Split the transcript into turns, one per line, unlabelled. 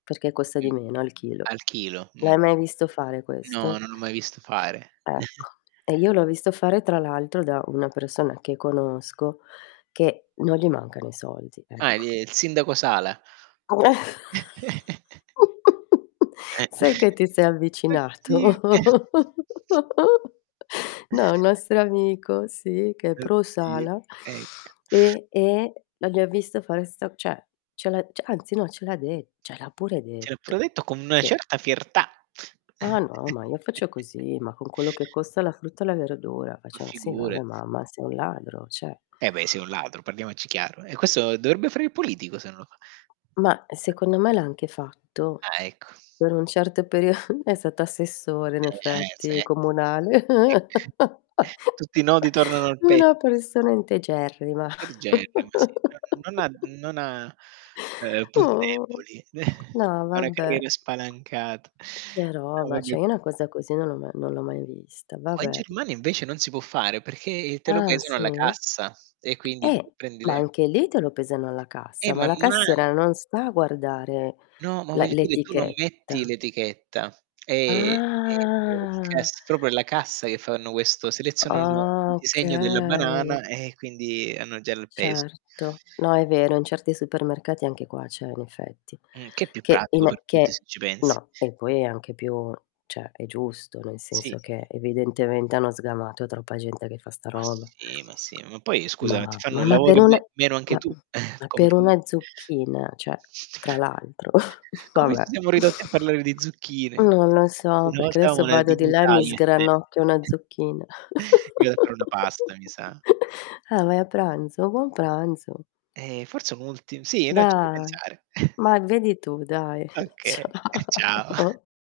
Perché costa
Mh.
di meno al chilo.
Al chilo, mh.
L'hai mai visto fare
No,
questo?
non l'ho mai visto fare.
Ecco, e io l'ho visto fare, tra l'altro, da una persona che conosco che non gli mancano i soldi,
Ah,
ecco.
di e il sindaco Sala. Eh
Sai che ti sei
Oddi
avvicinato?
e
No, un nostro amico, sì, che è
Oddio,
pro-sala
ecco.
e e la gli ha visto fare sta cioè, ce l'ha anzi no, ce l'ha de ce l'ha pure
Cioè, l'ha pure
detto
detto con una
che
certa fiertà.
Ah, no, ma io faccio così, ma con quello che costa la frutta e la verdura,
Ma
facciam: "Sì, va beh,
figurati.
ma ma sei un ladro, cioè"
Eh beh, sei, un ladro, parliamoci chiaro. Eh, questo dovrebbe fare il politico se non lo fa.
Mah, secondo me l'ha anche fatto;
Ah, ecco.
per un certo perio è stato assessore, in effetti, comunale.
[unintelligible] Ecc tutti i nodi tornano al pettine.
Una persona integerrima.
Del genere. Ma sì, non non ha non ha, ehm, punti
Oh,
deboli. N
no
ha una
vabbè.
carriera spalancata.
Che
No,
roba,
vabbè
cioè io
c
una cosa così non l'ho ma non l'ho mai vista,
Qua in
vabbè.
Germania, invece non si può fare perché il te lo
Ah,
pesano
sì?
alla cassa e quindi tu
Eh,
prendi
ma
le
anche lì te lo pesano alla
Eh,
cassa, ma
ma
la
no ha
cassiera non sta a guardare
No, ma
la
voglio dire tu non metti
l'etichetta.
l'etichetta, è è è il
Ah!
cass proprio è la cassa che fanno questo selezionano un
Ah,
disegno della
okay.
banana, e quindi hanno già il peso.
Certo. No, è vero in certi supermercati anche qua c'è, in effetti.
Mh, che è più
Che,
pratico
in
per
e
tutti se
che
ci pensi.
no, e poi è anche più cioè, è giusto, nel
Sì.
senso che evidentemente hanno sgamato troppa gente che fa sta
Ma
roba.
sì, ma sì. Ma poi scusa, ma ti
Ma
fanno
ma
il
ma
lavoro
per
in
una
me meno anche
ma,
tu?
[unintelligible]
Come
per
ti
una zucchina, cioè, tra l'altro va
Come ci
beh!
siamo ridotti a parlare di zucchine?
Non lo so,
Una
perché
volta avevamo
adesso
la
vado di là e
dignità
mi
io e te.
sgranocchio una zucchina.
Mi vado a fare una pasta, mi sa.
Ah, vai a pranzo? Buon pranzo.
Ehm, forse un ultim sì no,
Da
ci devo pensare.
ma e vedi tu dai.
Okay, ciao.
Ciao